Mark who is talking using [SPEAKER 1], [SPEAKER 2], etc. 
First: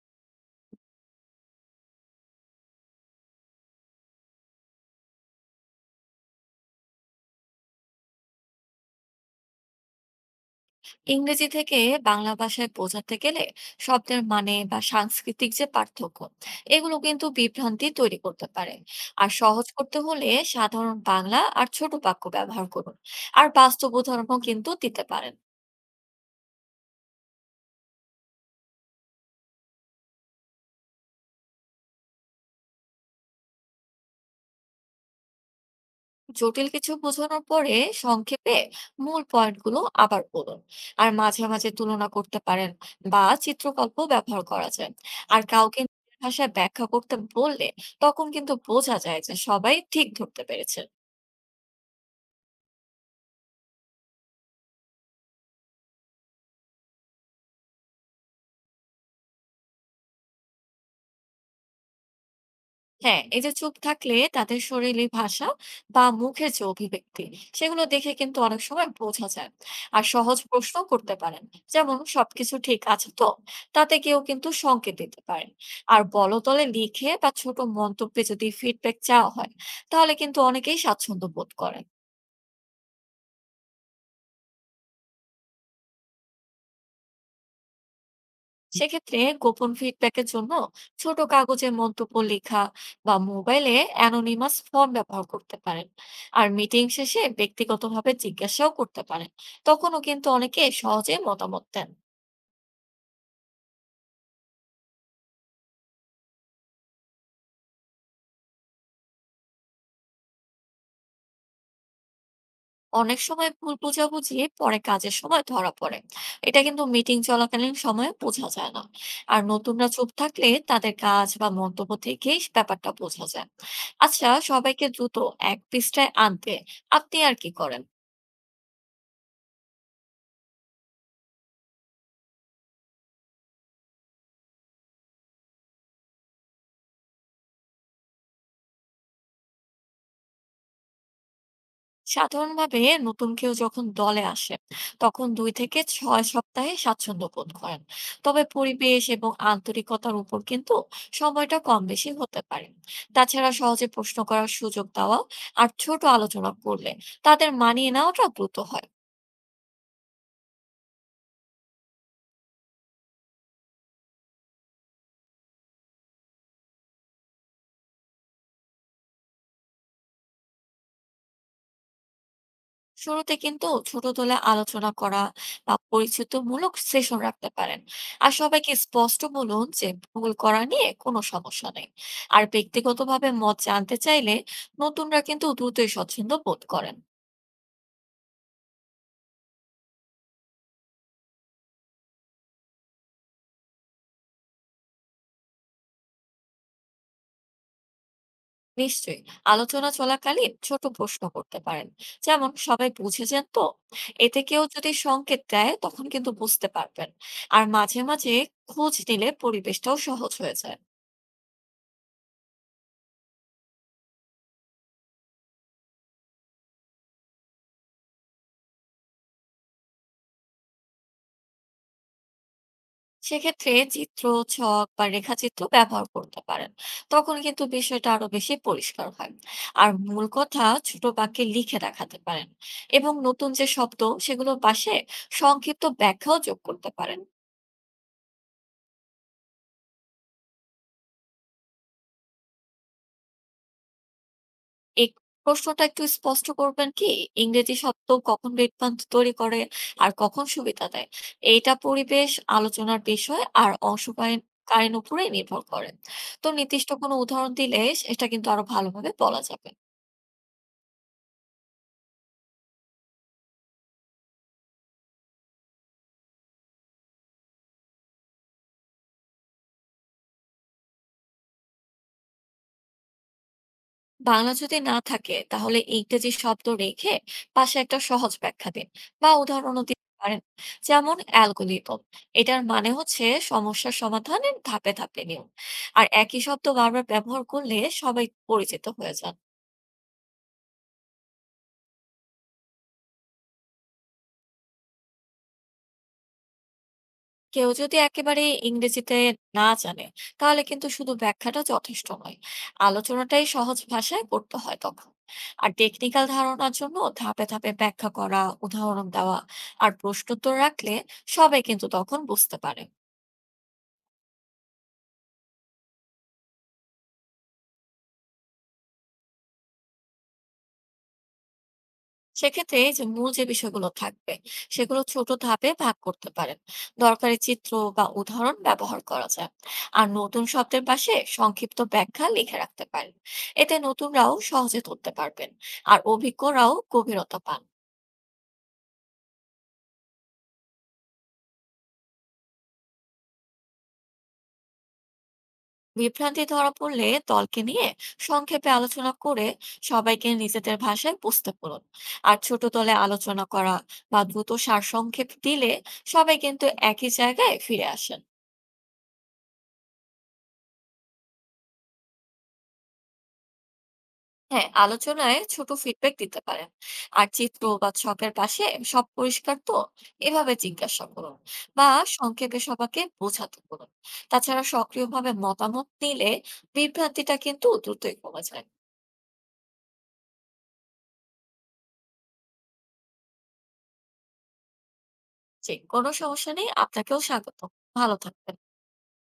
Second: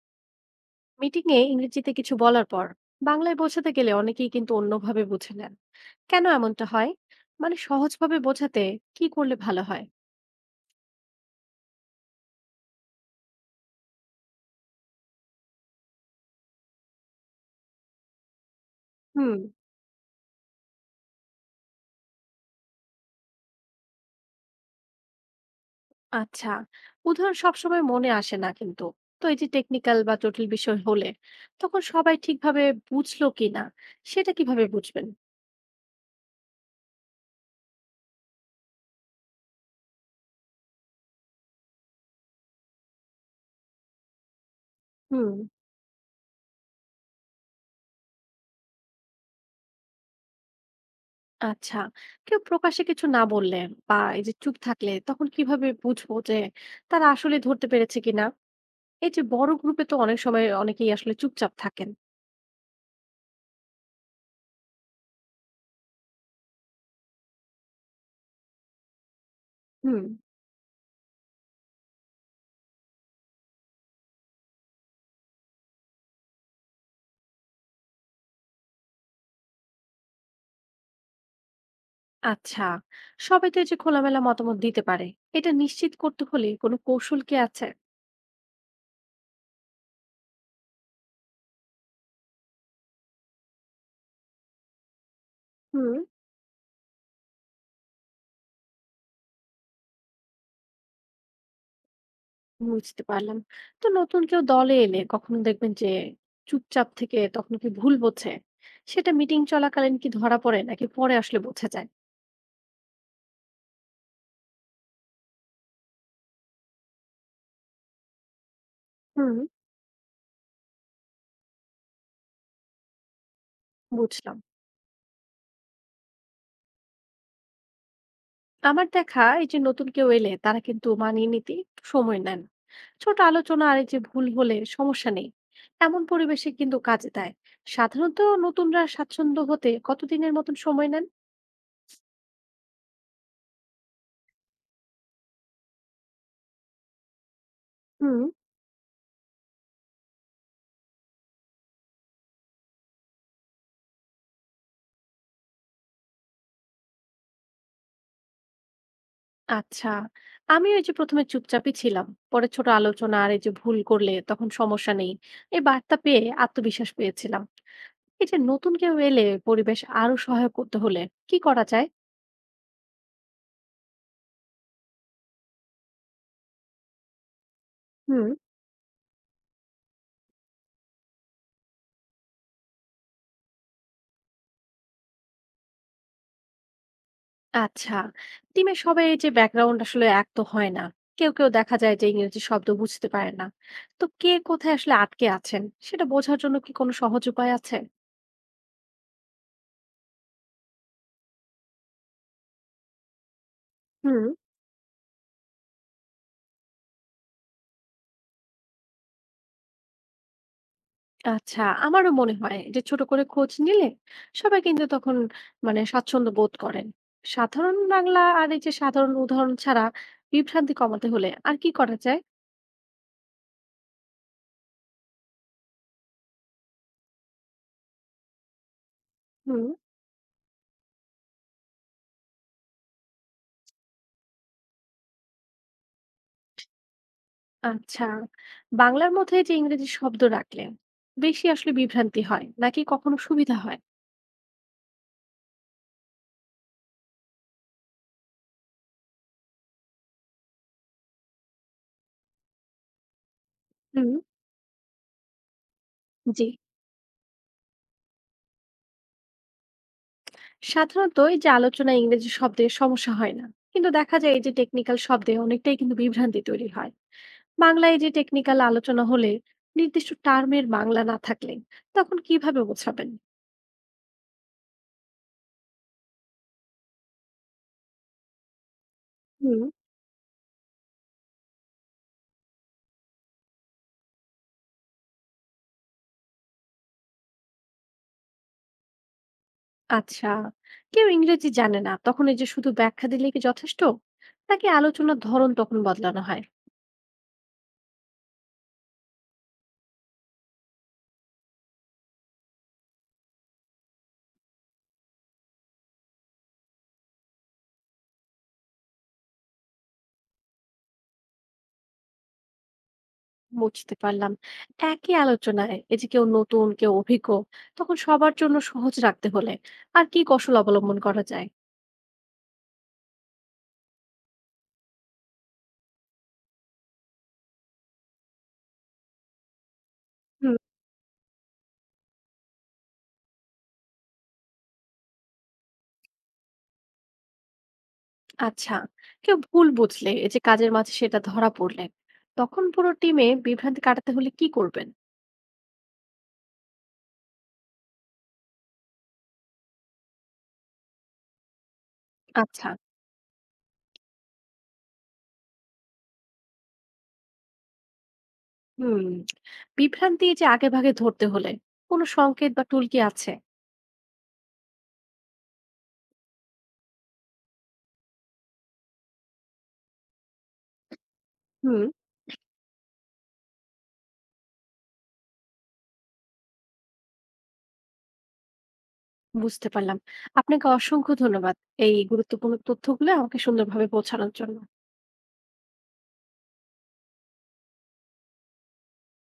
[SPEAKER 1] Meeting এ ইংরেজিতে কিছু বলার পর বাংলায় বোঝাতে গেলে অনেকেই কিন্তু অন্যভাবে বুঝে নেন। কেন এমনটা হয়? মানে সহজভাবে বোঝাতে কি করলে ভালো হয়?
[SPEAKER 2] ইংরেজি থেকে বাংলা ভাষায় বোঝাতে গেলে শব্দের মানে বা সাংস্কৃতিক যে পার্থক্য, এগুলো কিন্তু বিভ্রান্তি তৈরি করতে পারে। আর
[SPEAKER 1] হুম।
[SPEAKER 2] সহজ করতে হলে সাধারণ বাংলা আর ছোট বাক্য ব্যবহার করুন। আর বাস্তব উদাহরণও কিন্তু দিতে পারেন।
[SPEAKER 1] আচ্ছা, উদাহরণ সবসময় মনে আসে না কিন্তু। তো এই যে টেকনিক্যাল বা জটিল বিষয় হলে, তখন সবাই ঠিকভাবে বুঝলো কিনা সেটা কিভাবে বুঝবেন?
[SPEAKER 2] জটিল কিছু বোঝানোর পরে সংক্ষেপে মূল পয়েন্টগুলো আবার বলুন। আর মাঝে মাঝে তুলনা করতে পারেন বা চিত্রকল্প ব্যবহার করা যায়।
[SPEAKER 1] হুম।
[SPEAKER 2] আর কাউকে নিজের ভাষায় ব্যাখ্যা করতে বললে তখন কিন্তু বোঝা যায় যে সবাই ঠিক ধরতে পেরেছে।
[SPEAKER 1] আচ্ছা, কেউ প্রকাশ্যে কিছু না বললে বা এই যে চুপ থাকলে তখন কিভাবে বুঝবো যে তারা আসলে ধরতে পেরেছে কিনা? এই যে বড় গ্রুপে তো অনেক সময় অনেকেই আসলে চুপচাপ থাকেন।
[SPEAKER 2] হ্যাঁ, এই যে চুপ থাকলে তাদের শরীরী ভাষা বা মুখের যে অভিব্যক্তি, সেগুলো দেখে কিন্তু অনেক সময় বোঝা যায়।
[SPEAKER 1] হুম।
[SPEAKER 2] আর সহজ প্রশ্ন করতে পারেন, যেমন সবকিছু ঠিক আছে তো। তাতে কেউ কিন্তু সংকেত দিতে পারেন। আর বলতলে লিখে বা ছোট মন্তব্যে যদি ফিডব্যাক চাওয়া হয়, তাহলে কিন্তু অনেকেই স্বাচ্ছন্দ্য বোধ করে।
[SPEAKER 1] আচ্ছা, সবাই তো এই যে খোলামেলা মতামত দিতে পারে, এটা নিশ্চিত করতে হলে কোনো কৌশল কি আছে?
[SPEAKER 2] সেক্ষেত্রে গোপন ফিডব্যাকের জন্য ছোট কাগজে মন্তব্য লেখা বা মোবাইলে অ্যানোনিমাস ফর্ম ব্যবহার করতে পারেন।
[SPEAKER 1] হুম।
[SPEAKER 2] আর মিটিং শেষে ব্যক্তিগতভাবে জিজ্ঞাসাও করতে পারেন। তখনও কিন্তু অনেকে সহজে মতামত দেন।
[SPEAKER 1] বুঝতে পারলাম। তো নতুন কেউ দলে এলে কখনো দেখবেন যে চুপচাপ থেকে তখন কি ভুল বোঝে, সেটা মিটিং চলাকালীন কি ধরা পড়ে নাকি পরে আসলে বোঝা যায়?
[SPEAKER 2] অনেক সময় ভুল বোঝাবুঝি পরে কাজের সময় ধরা পড়ে। এটা কিন্তু মিটিং চলাকালীন সময়ে বোঝা যায় না।
[SPEAKER 1] হুম।
[SPEAKER 2] আর নতুনরা চুপ থাকলে তাদের কাজ বা মন্তব্য থেকেই ব্যাপারটা বোঝা যায়। আচ্ছা,
[SPEAKER 1] বুঝলাম।
[SPEAKER 2] সবাইকে দ্রুত এক পৃষ্ঠায় আনতে আপনি আর কি করেন?
[SPEAKER 1] আমার দেখা এই যে নতুন কেউ এলে তারা কিন্তু মানিয়ে নিতে একটু সময় নেন। ছোট আলোচনা আর এই যে ভুল হলে সমস্যা নেই, এমন পরিবেশে কিন্তু কাজে দেয়। সাধারণত নতুনরা স্বাচ্ছন্দ্য হতে কতদিনের মতন সময় নেন?
[SPEAKER 2] সাধারণভাবে নতুন কেউ যখন দলে আসে তখন 2 থেকে 6 সপ্তাহে স্বাচ্ছন্দ্য বোধ করেন।
[SPEAKER 1] হুম।
[SPEAKER 2] তবে পরিবেশ এবং আন্তরিকতার উপর কিন্তু সময়টা কম বেশি হতে পারে। তাছাড়া সহজে প্রশ্ন করার সুযোগ দেওয়া আর ছোট আলোচনা করলে তাদের মানিয়ে নেওয়াটা দ্রুত হয়।
[SPEAKER 1] আচ্ছা, আমি ওই যে প্রথমে চুপচাপই ছিলাম, পরে ছোট আলোচনা আর এই যে ভুল করলে তখন সমস্যা নেই, এই বার্তা পেয়ে আত্মবিশ্বাস পেয়েছিলাম। এই যে নতুন কেউ এলে পরিবেশ আরো সহায়ক করতে হলে কি করা যায়?
[SPEAKER 2] শুরুতে কিন্তু ছোট দলে আলোচনা করা বা পরিচিতিমূলক সেশন রাখতে পারেন।
[SPEAKER 1] হুম।
[SPEAKER 2] আর সবাইকে স্পষ্ট বলুন যে ভুল করা নিয়ে কোনো সমস্যা নেই। আর ব্যক্তিগতভাবে মত জানতে চাইলে নতুনরা কিন্তু দ্রুতই স্বচ্ছন্দ বোধ করেন।
[SPEAKER 1] আচ্ছা, টিমের সবাই এই যে ব্যাকগ্রাউন্ড আসলে এক তো হয় না। কেউ কেউ দেখা যায় যে ইংরেজি শব্দ বুঝতে পারে না। তো কে কোথায় আসলে আটকে আছেন সেটা বোঝার জন্য কি কোনো সহজ উপায় আছে?
[SPEAKER 2] নিশ্চয়ই। আলোচনা চলাকালীন ছোট প্রশ্ন করতে পারেন, যেমন সবাই বুঝেছেন তো।
[SPEAKER 1] হুম।
[SPEAKER 2] এতে কেউ যদি সংকেত দেয় তখন কিন্তু বুঝতে পারবেন। আর মাঝে মাঝে খোঁজ নিলে পরিবেশটাও সহজ হয়ে যায়।
[SPEAKER 1] আচ্ছা, আমারও মনে হয় যে ছোট করে খোঁজ নিলে সবাই কিন্তু তখন মানে স্বাচ্ছন্দ্য বোধ করেন। সাধারণ বাংলা আর এই যে সাধারণ উদাহরণ ছাড়া বিভ্রান্তি কমাতে হলে আর কি করা যায়?
[SPEAKER 2] সেক্ষেত্রে চিত্র, ছক বা রেখাচিত্র ব্যবহার করতে পারেন। তখন কিন্তু বিষয়টা আরো বেশি পরিষ্কার হয়।
[SPEAKER 1] হুম।
[SPEAKER 2] আর মূল কথা ছোট বাক্যে লিখে দেখাতে পারেন, এবং নতুন যে শব্দ, সেগুলো পাশে সংক্ষিপ্ত ব্যাখ্যাও যোগ করতে পারেন।
[SPEAKER 1] আচ্ছা, বাংলার মধ্যে যে ইংরেজি শব্দ রাখলেন, বেশি আসলে বিভ্রান্তি হয় নাকি কখনো সুবিধা হয়?
[SPEAKER 2] এই প্রশ্নটা একটু স্পষ্ট করবেন কি? ইংরেজি শব্দ কখন বিভ্রান্তি তৈরি করে আর কখন সুবিধা দেয়? এইটা পরিবেশ, আলোচনার বিষয় আর
[SPEAKER 1] হুম।
[SPEAKER 2] অংশগ্রহণকারীর উপরে নির্ভর করে।
[SPEAKER 1] জি।
[SPEAKER 2] তো নির্দিষ্ট কোনো উদাহরণ দিলে এটা কিন্তু আরো ভালোভাবে বলা যাবে।
[SPEAKER 1] সাধারণত এই যে আলোচনায় ইংরেজি শব্দে সমস্যা হয় না, কিন্তু দেখা যায় এই যে টেকনিক্যাল শব্দে অনেকটাই কিন্তু বিভ্রান্তি তৈরি হয়। বাংলায় এই যে টেকনিক্যাল আলোচনা হলে, নির্দিষ্ট টার্মের বাংলা না থাকলে তখন কিভাবে বোঝাবেন?
[SPEAKER 2] বাংলা যদি না থাকে তাহলে ইংরেজি শব্দ রেখে পাশে একটা সহজ ব্যাখ্যা দিন, বা
[SPEAKER 1] হুম।
[SPEAKER 2] উদাহরণও দিতে পারেন। যেমন অ্যালগোরিদম, এটার মানে হচ্ছে সমস্যার সমাধানের ধাপে ধাপে নিয়ম। আর একই শব্দ বারবার ব্যবহার করলে সবাই পরিচিত হয়ে যান।
[SPEAKER 1] আচ্ছা, কেউ ইংরেজি জানে না তখন এই যে শুধু ব্যাখ্যা দিলে কি যথেষ্ট, নাকি আলোচনার ধরন তখন বদলানো হয়?
[SPEAKER 2] কেউ যদি একেবারে ইংরেজিতে না জানে, তাহলে কিন্তু শুধু ব্যাখ্যাটা যথেষ্ট নয়। আলোচনাটাই সহজ ভাষায় করতে হয় তখন। আর টেকনিক্যাল ধারণার জন্য ধাপে ধাপে ব্যাখ্যা করা, উদাহরণ দেওয়া আর প্রশ্নোত্তর রাখলে সবাই কিন্তু তখন বুঝতে পারে।
[SPEAKER 1] বুঝতে পারলাম। একই আলোচনায় এই যে কেউ নতুন কেউ অভিজ্ঞ, তখন সবার জন্য সহজ রাখতে হলে আর কি কৌশল অবলম্বন করা যায়?
[SPEAKER 2] সেক্ষেত্রে এই যে মূল যে বিষয়গুলো থাকবে, সেগুলো ছোট ধাপে ভাগ করতে পারেন। দরকারি চিত্র বা উদাহরণ ব্যবহার করা যায়। আর নতুন শব্দের পাশে সংক্ষিপ্ত ব্যাখ্যা লিখে রাখতে পারেন। এতে নতুনরাও সহজে ধরতে পারবেন আর অভিজ্ঞরাও গভীরতা পান।
[SPEAKER 1] আচ্ছা, কেউ ভুল বুঝলে এই যে কাজের মাঝে সেটা ধরা পড়লেন, তখন পুরো টিমে বিভ্রান্তি কাটাতে হলে কি করবেন?
[SPEAKER 2] বিভ্রান্তি ধরা পড়লে দলকে নিয়ে সংক্ষেপে আলোচনা করে সবাইকে নিজেদের ভাষায় বুঝতে বলুন। আর ছোট
[SPEAKER 1] আচ্ছা।
[SPEAKER 2] দলে আলোচনা করা বা দ্রুত সারসংক্ষেপ দিলে সবাই কিন্তু একই জায়গায় ফিরে আসেন।
[SPEAKER 1] হুম। বিভ্রান্তি এই যে আগে ভাগে ধরতে হলে কোনো সংকেত বা টুল কি আছে?
[SPEAKER 2] হ্যাঁ, আলোচনায় ছোট ফিডব্যাক দিতে পারেন। আর চিত্র বা ছকের পাশে সব পরিষ্কার তো, এভাবে জিজ্ঞাসা করুন।
[SPEAKER 1] হুম।
[SPEAKER 2] বা সংক্ষেপে সবাইকে বোঝাতে বলুন। তাছাড়া সক্রিয়ভাবে মতামত নিলে বিভ্রান্তিটা কিন্তু দ্রুতই কমে যায়।
[SPEAKER 1] বুঝতে পারলাম। আপনাকে অসংখ্য ধন্যবাদ এই গুরুত্বপূর্ণ তথ্যগুলো আমাকে সুন্দরভাবে পৌঁছানোর জন্য।
[SPEAKER 2] যে কোনো সমস্যা নেই, আপনাকেও স্বাগত। ভালো থাকবেন।